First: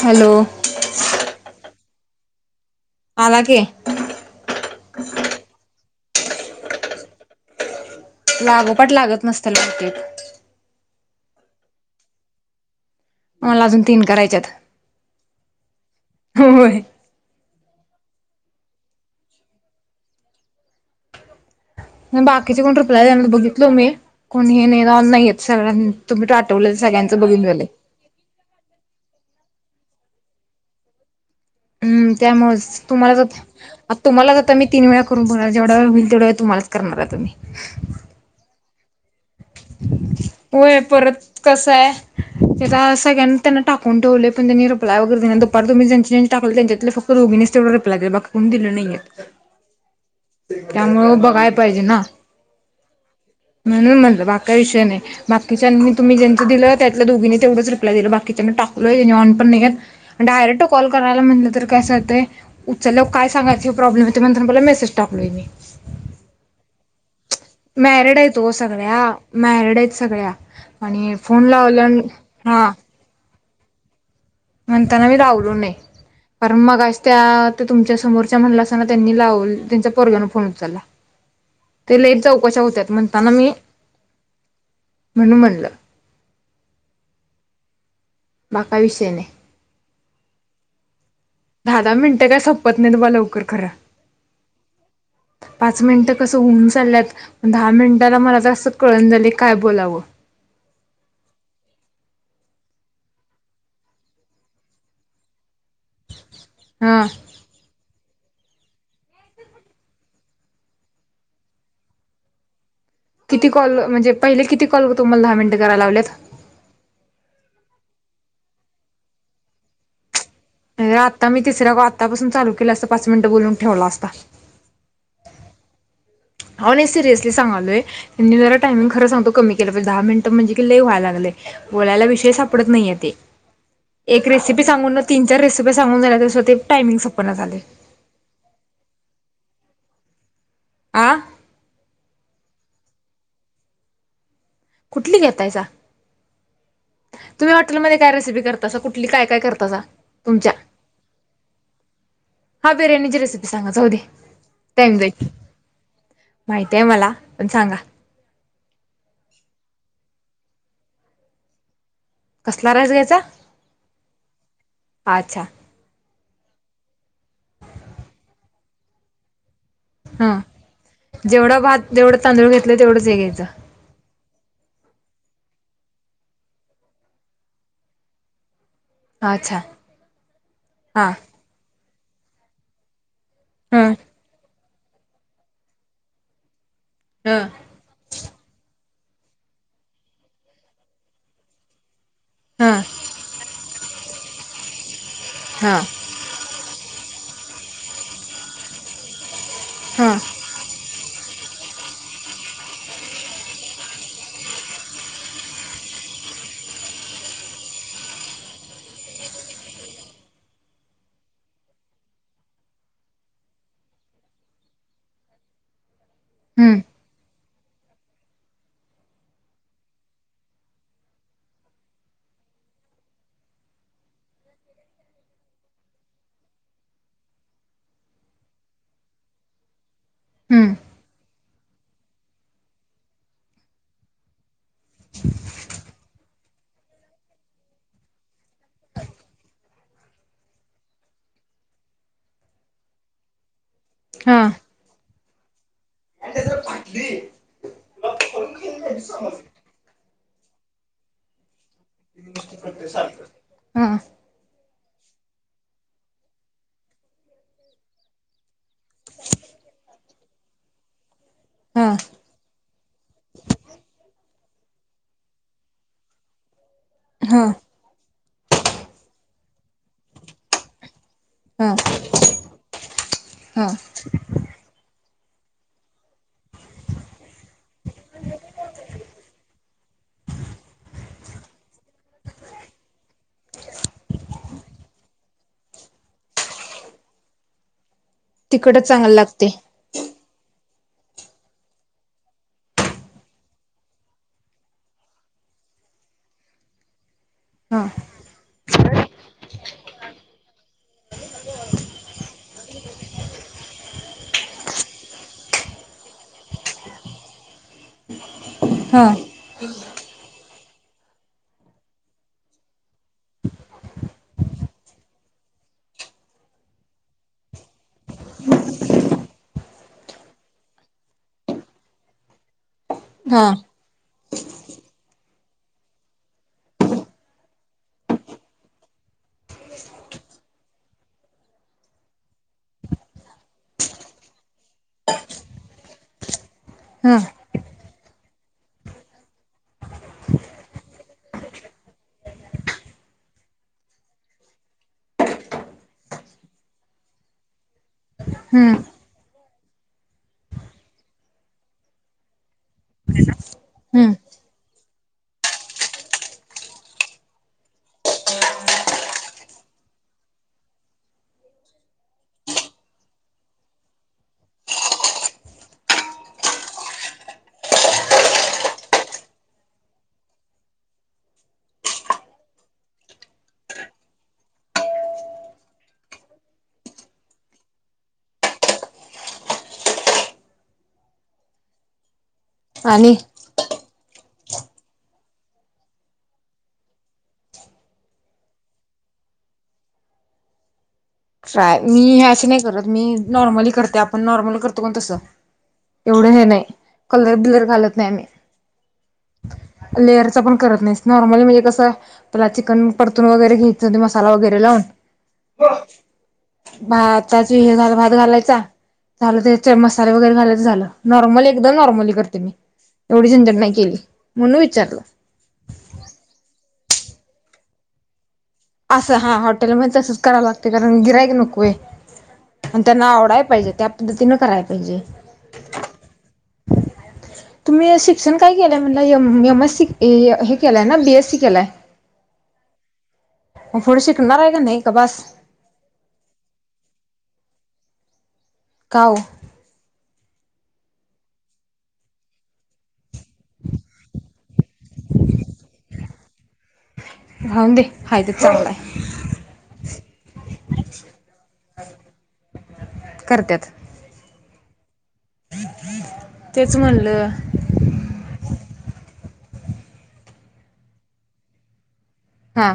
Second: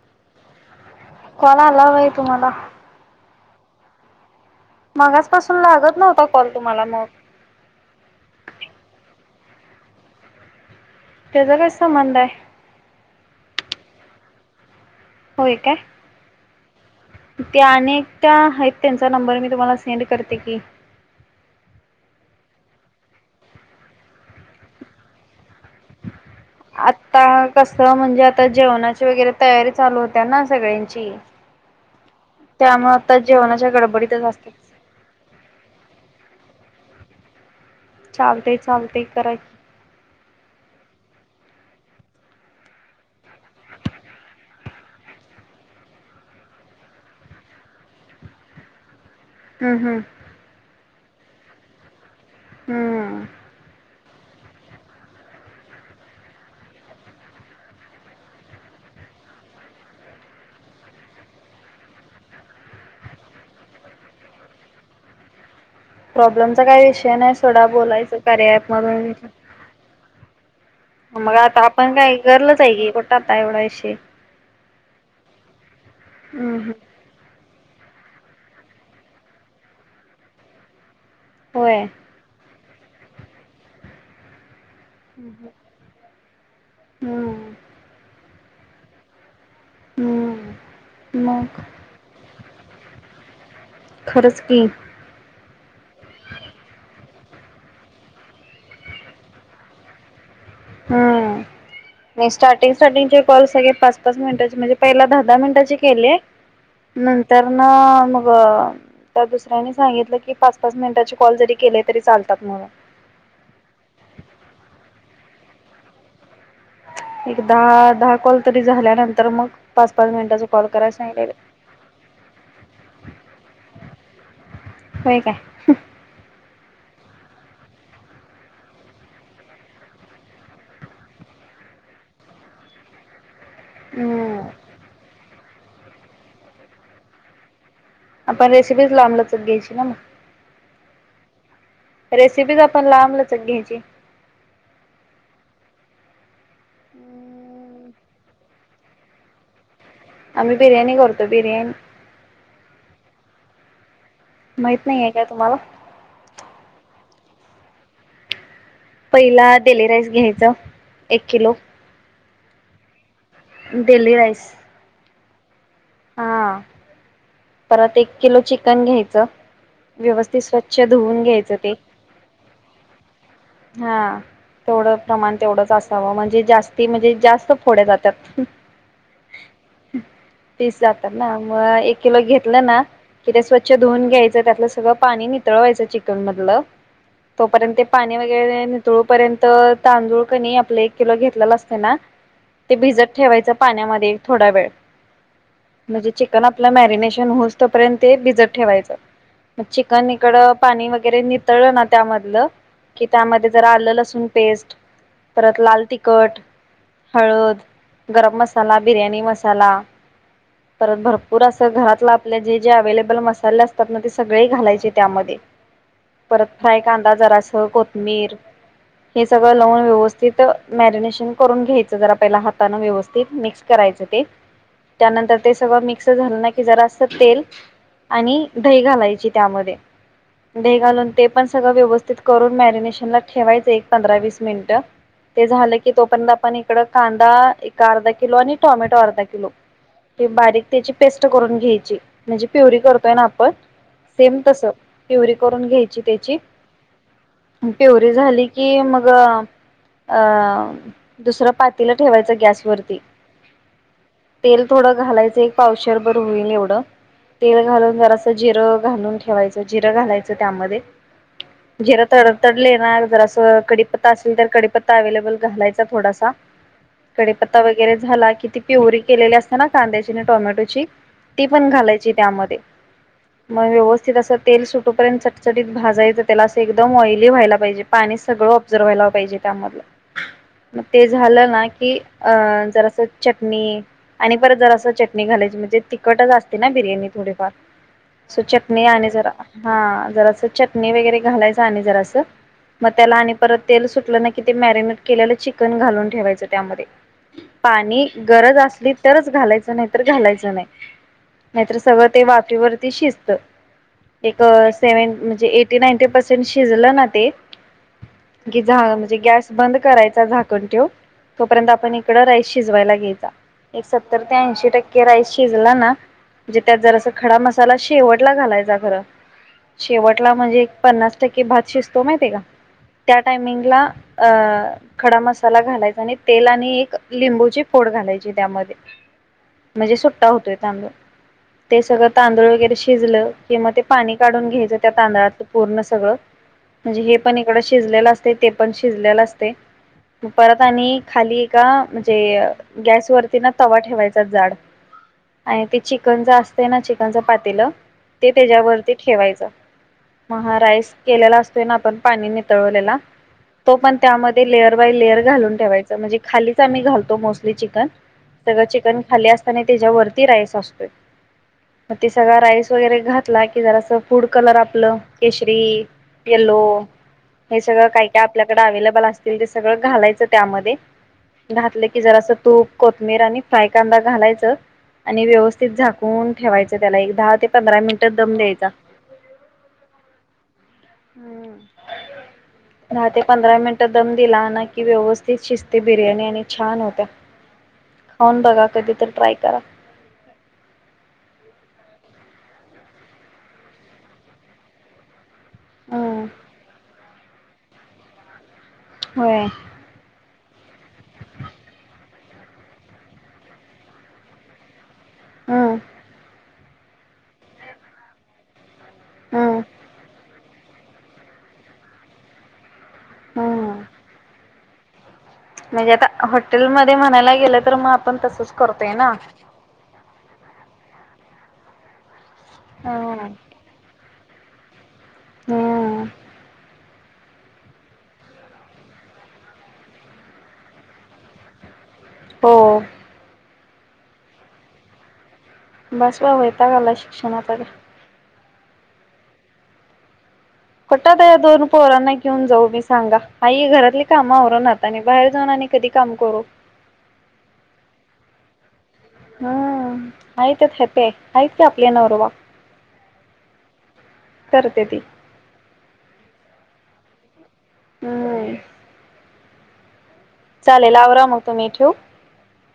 Hello कोणा लव तुम्हाला अलागे मगासपासून लागत नव्हता कॉल तुम्हाला मग लागोपाट लागत नसत मार्केट त्याचा कस संबंध आहे मला अजून तीन करायच्यात होय काय हो हो त्या अनेक त्या आहेत त्यांचा नंबर मी तुम्हाला सेंड करते की बाकीचे कोण रुप्लाय द बघितलो मी कोण हे नाही रा नाहीयेत सगळ आता कस म्हणजे आता जेवणाचे वगैरे तयारी चालू होत्या ना सगळ्यांची हम् त्यामुळे आता तुम्हाला ज जेवणाच्या गडबडीतच तुम्हाला जात असतात. मी तीन वेळा करून बघणार जवढ वेळ होईल तेवढ्या व तुम्हाला करणारा तुम्ही चालते चालते ते कराय होय परत कस आहे त्याला सगळ्यांनी त्यांना टाकून ठेवले पण त्यांनी रि्य वगैरे देना दुपार तुम्ही जच्या ज्यां टाकलं त्यांच्यात फक्त रोगीनेच तेवढं रिप्लाय दिलं बाकी कोण दिलं नाहीय हम्म हम्म त्यामुळे बघाय पाहिजे ना हम्म. म्हणुन म्हणलं [unintelligible] काही विषय नाही बाकीच्यानी तुम्ही ज्यांच दिलं त्यातल्या दोघींनी तेवढंच रिप्लाय दिलं बाकीच्यांना टाकलोयनी ऑन पण नाही आणि डायरेक्ट कॉल करायला म्हटलं तर कसं होतय उचललं काय सांगायच प्रॉब्लेम हो म्हला मेसेज टाकलोय मी प्रॉब्लेमचा काय विषय नाही सोडा बोलायच मॅरिड आहेत ओ कार्य ॲप मधून सगळ्या मॅरिड आहेत सगळ्या आणि मग फोन आता लावल्या आपण काय गर्लच हा आहे की आता एवढा विश म्हणताना मी लावलो नाही हम्म कारण हम्म. मगाशी त्या तुमच्या समोरच्या म्हणलास ना त्यांच्या पोरग्यांनी फोन उचलला होय. ते लेट चौकशा म्हणताना मी म्हणून म्हणलं हम् बाकी काय विषय नाही हम्म मग दहा दहा मिनटं काय सप लवकर कर खरंच की पाच मिनिट कस होऊन चालल्यात दहा मिनिटाला मला तर असं कळन झालं काय बोलावं हम् नाही स्टार्टिंग स्टार्टिंगचे कॉल सगळे पाच पाच मिनिटाचे म्हणजे पहिला दहा दहा मिनिटाचे केलेय हा नंतर न मग व त्या दुसऱ्यांनी सांगितलं की पाच पाच मिनिटाचे कॉल जरी केले तरी चालतात म्हणून किती कॉल म्हणजे पहिले किती कॉल तुम्हाला दहा मिनटं करायला लावले एक दहा दहा कॉल तरी झाल्यानंतर मग पाच पाच मिनिटाच आता मी तिसऱ ग आत्तापासून चालू केला असता पाच मिनिटं बोलून ठेवला असता होय काय ह नाही सिरियसली सगालोय त्यां जरा टामिंग खं सांगतो कमी केलं पाहिजे दहा मिनट म्हणजे कि ली व्हाय लागलंय बोलायला विषय सापडत नाहीये ते एक हम्म रेसिपी सांगून ना तीन चार रेसिपी सांगून ते टामिंग संपना झालय आपण रेसिपी लांबलचकाघ्यायची ना मग आ रेसिपीच आपण लांबलचग घ्यायची कुठली घेतायसा तुम्ही हॉटेलमध्ये काय रेसिपी करतासा कुठली काय काय करता सा आम्ही बिरयाणी करतो बिर्याणी हा बिर्याणीची रेसिपी सांगा माहित जाऊदे नाहीये काय तुम्हाला माहितय मला [unintelligible] पण सांगा पहिला देली राईस घ्यायचं एक किलो कसला राईस घ्यायचा डेली राईस अच्छा हा परत एक किलो चिकन घ्यायचं हा व्यवस्थित स्वच्छ धुवून घ्यायचं जेवढा ते भात जेवढं तांदूळ घेतलं तेवढेच घ्यायचं हा तेवढं प्रमाण तेवढंच असावं म्हणजे जास्ती म्हणजे जास्त फोडे जातात अच्छा पीस जातात ना हा मंग हा एक किलो घेतलं ना ते स्वच्छ हा धुऊन घ्यायचं त्यातलं सगळं पाणी नितळवायचं चिकन मधलं हा तोपर्यंत ते पाणी वगैरे तोपर्यंत तांदूळ कनी आपला एक किलो घेतलेला असतय ना हा ते भिजत ठेवायचं पाण्यामध्ये थोडा वेळ हा म्हणजे चिकन आपल्या मॅरिनेट शन होऊसतोपर्यंत ते भिजत ठेवायचं. चिकन हा इकडं पाणी वगैरे नित तळलना त्यामधला की त्या मध्ये जरा आलं लसूण पेस्ट परत लाल तिखट हळद, गरम मसाला, बिर्याणी मसाला परत भरपूर असं घरातलं आपले जे जे अवेलेबल मसाले असतात ना ते सगळे घालायचे त्यामध्ये परत हम्म फ्राय कांदा जरास कोथमीर हे सगळं लावून व्यवस्थित मॅरिनेशन करून घ्यायचं जरा पहिला हाताने व्यवस्थित मिक्स करायचं ते त्यानंतर ते सगळं मिक्स झालं ना कि जरा अस तेल आणि दही घालायची त्यामध्ये हम्म दही घालून ते पण सगळं व्यवस्थित करून मॅरिनेशन ला ठेवायचं एक पंधरा वीस मिनिटं ते झालं की तोपर्यत आपण इकडं कांदा एक अर्धा किलो आणि टोमॅटो अर्धा किलो ते बारीक त्याची पेस्ट करून घ्यायची म्हणजे प्युरी करतो ना आपण हा सेम तस प्युरी करून घ्याय त्याची पिवरी झाली की मग अ दुसरं पात तिल ठेवायचं गॅस वरती हा थोडा घालायचे एक पावशेर बर होईल एवढं तेल घालून जरासं जिरं घालून ठेवायचं जिरं घालायचं त्यामध्ये हा जिरा तडतडले ना जरासं कढीपत्ता असेल तर कढीपत्त अवेलेबल घालायचा थोडासा हा कढीपत्ता वगैरे झाला की, ती पिवरी केलेले असत न कांद्याची आणि टोमॅटोची ती पण हा घालायची त्यामध्ये हा मग व्यवस्थित असं तेल सुटूपर्यंतच चटीत भाजायचं त्याला असं एकदम ऑइली व्हायला पाहिजे. पाणी सगळं ऑब्झर्व व्हायला पाहिजे म तेज् झालं ना की अ जरास चटणी आणि परत जरासं चटणी घालायची म्हणजे तिखटच असते ना बिर्याणी थोडेफार सो चटणी तिखटच आणि चांगलं जरा लागते हा जरास चटणी वगैरे घालायच आणि जरासं मग त्याला आणि परत तेल सुटलं ना की ते मॅरिनेट केलेलं चिकन घालून ठेवायचं त्यामध्ये हा पाणी गरज अस तरच घालायचं नायतर घालायचं नाय नायतर सगळं ते वाफेवरती शिजत एक सेवेंटी म्हणजे ऐटी-नाईटी पर्सेंट शिजलं ना ते की झालं हा म्हणजे गॅस बंद करायच झाकण ठेवून तोपर्यंत आपण इकडे राईस शिजवायला घ्यायचा. एक सत्तर ते ऐंशी टक्के राईस शिजला ना म्हणजे त्यात जरास खडा मसाला शेवटला घालायचा खरं शेवटला म्हणजे एक पन्नास टक्के भात शिजतो माहिती आहे का? त्या हा टायमिंग ला अ खडा मसाला घालायचा आणि तेल आणि एक लिंबूची फोड घालायची त्यामध्ये म्हणजे सुट्टा होतोय तांदूळ ते सगळं तांदूळ वगैरे शिजलं कि मग ते पाणी काढून घ्यायचं त्या तांदळातलं पूर्ण सगळं म्हणजे हे हा पण इकडे शिजलेल असतय ते पण शिजलेल असतय परत आणि खाली एका म्हणजे गॅस वर एका ति ना तवा ठेवायचा जाड आणि ते चिकनच असतेय ना चिकनच पातेलं ते हम्म त्याच्यावरती ठेवायचं मग हा राइस केलेला असतोय ना आपण पाणी नितळलेला तो पण हम्म त्यामध्ये लेअर बाय लेयर घालून ठेवायच म्हणजे खालीच आम्ही घालतो मोस्टली चिकन सगळं चिकन खाली असताना त्याच्यावररती राईस असतोय मग ते सगं राईस वगैरे घातला कि जरासं फूड कलर आपलं केशरी येलो हे सगळं काय काय आपल्याकडे अवेलेबल असतील ते सगळं घालायचं त्यामध्ये घातलं की जरासं तूप कोथमीिर आणि फ्राय कांदा घालायच आणि व्यवस्थित झाकून ठेवायचं त्याला एक दहा ते पंधरा मिनिट दम द्यायचा दहा ते आणि पंरा मिनट दम दिला ना की व्यवस्थित शिस्ती बिर्याणी आणि छान होत्या खाऊन बघा कधी तर ट्राय करा ट्राय मी हे अशी नाही करत मी नॉर्मली करते आपण नॉर्मल करतो ना तसं हम्म एवढं हे नाही कलर ब्लर घालत नाही आम्ही होय लेअरच पण करत नाही नॉर्मली म्हणजे कस चिकन परतून वगैरे घ्यायचं मसाला वगैरे लावून ह हम्म भातच हे झा भात घालायचा झालं हम्म त्या मसाले वगरे [inaudible] झाल नॉर्मल एकदम नॉर्मली करते मी एवढी झनझट नाही हम्म केली म्हणून विचारलं म्हणजे आता हॉटेलमध्ये म्हणायला गेलं तर मग आपण तसच करतोय ना असं हा हॉटेल म तसंच कराव लागतय कारण गिरायक [inaudible] व्हय आणि त्यांना हम्म आवडाय पाहिजे त्या पद्धतीन कराय पाहिजे हम्म तुम्ही शिक्षण काय केलंय म्हण एम एस सी हे केलंय ना बीएस सी केलाय हो पुढ शिकवणार आहे का नाही का बस बस बाऊ येता गला शिक्षणाचा काऊ कटात या दोन पोरांना घेऊन जाऊ मी सांगा आई घरातली काम आवरणात आणि बाहेर जाऊन आणि कधी काम कर राऊून दे हाय ते चांगला आहे हम्म आहेतत हपे आहेत का आपल्या नवरवरबा करतत करते ती तेच म्हणलं हम् चालेल आवरा मग तु म्ही ठेव हा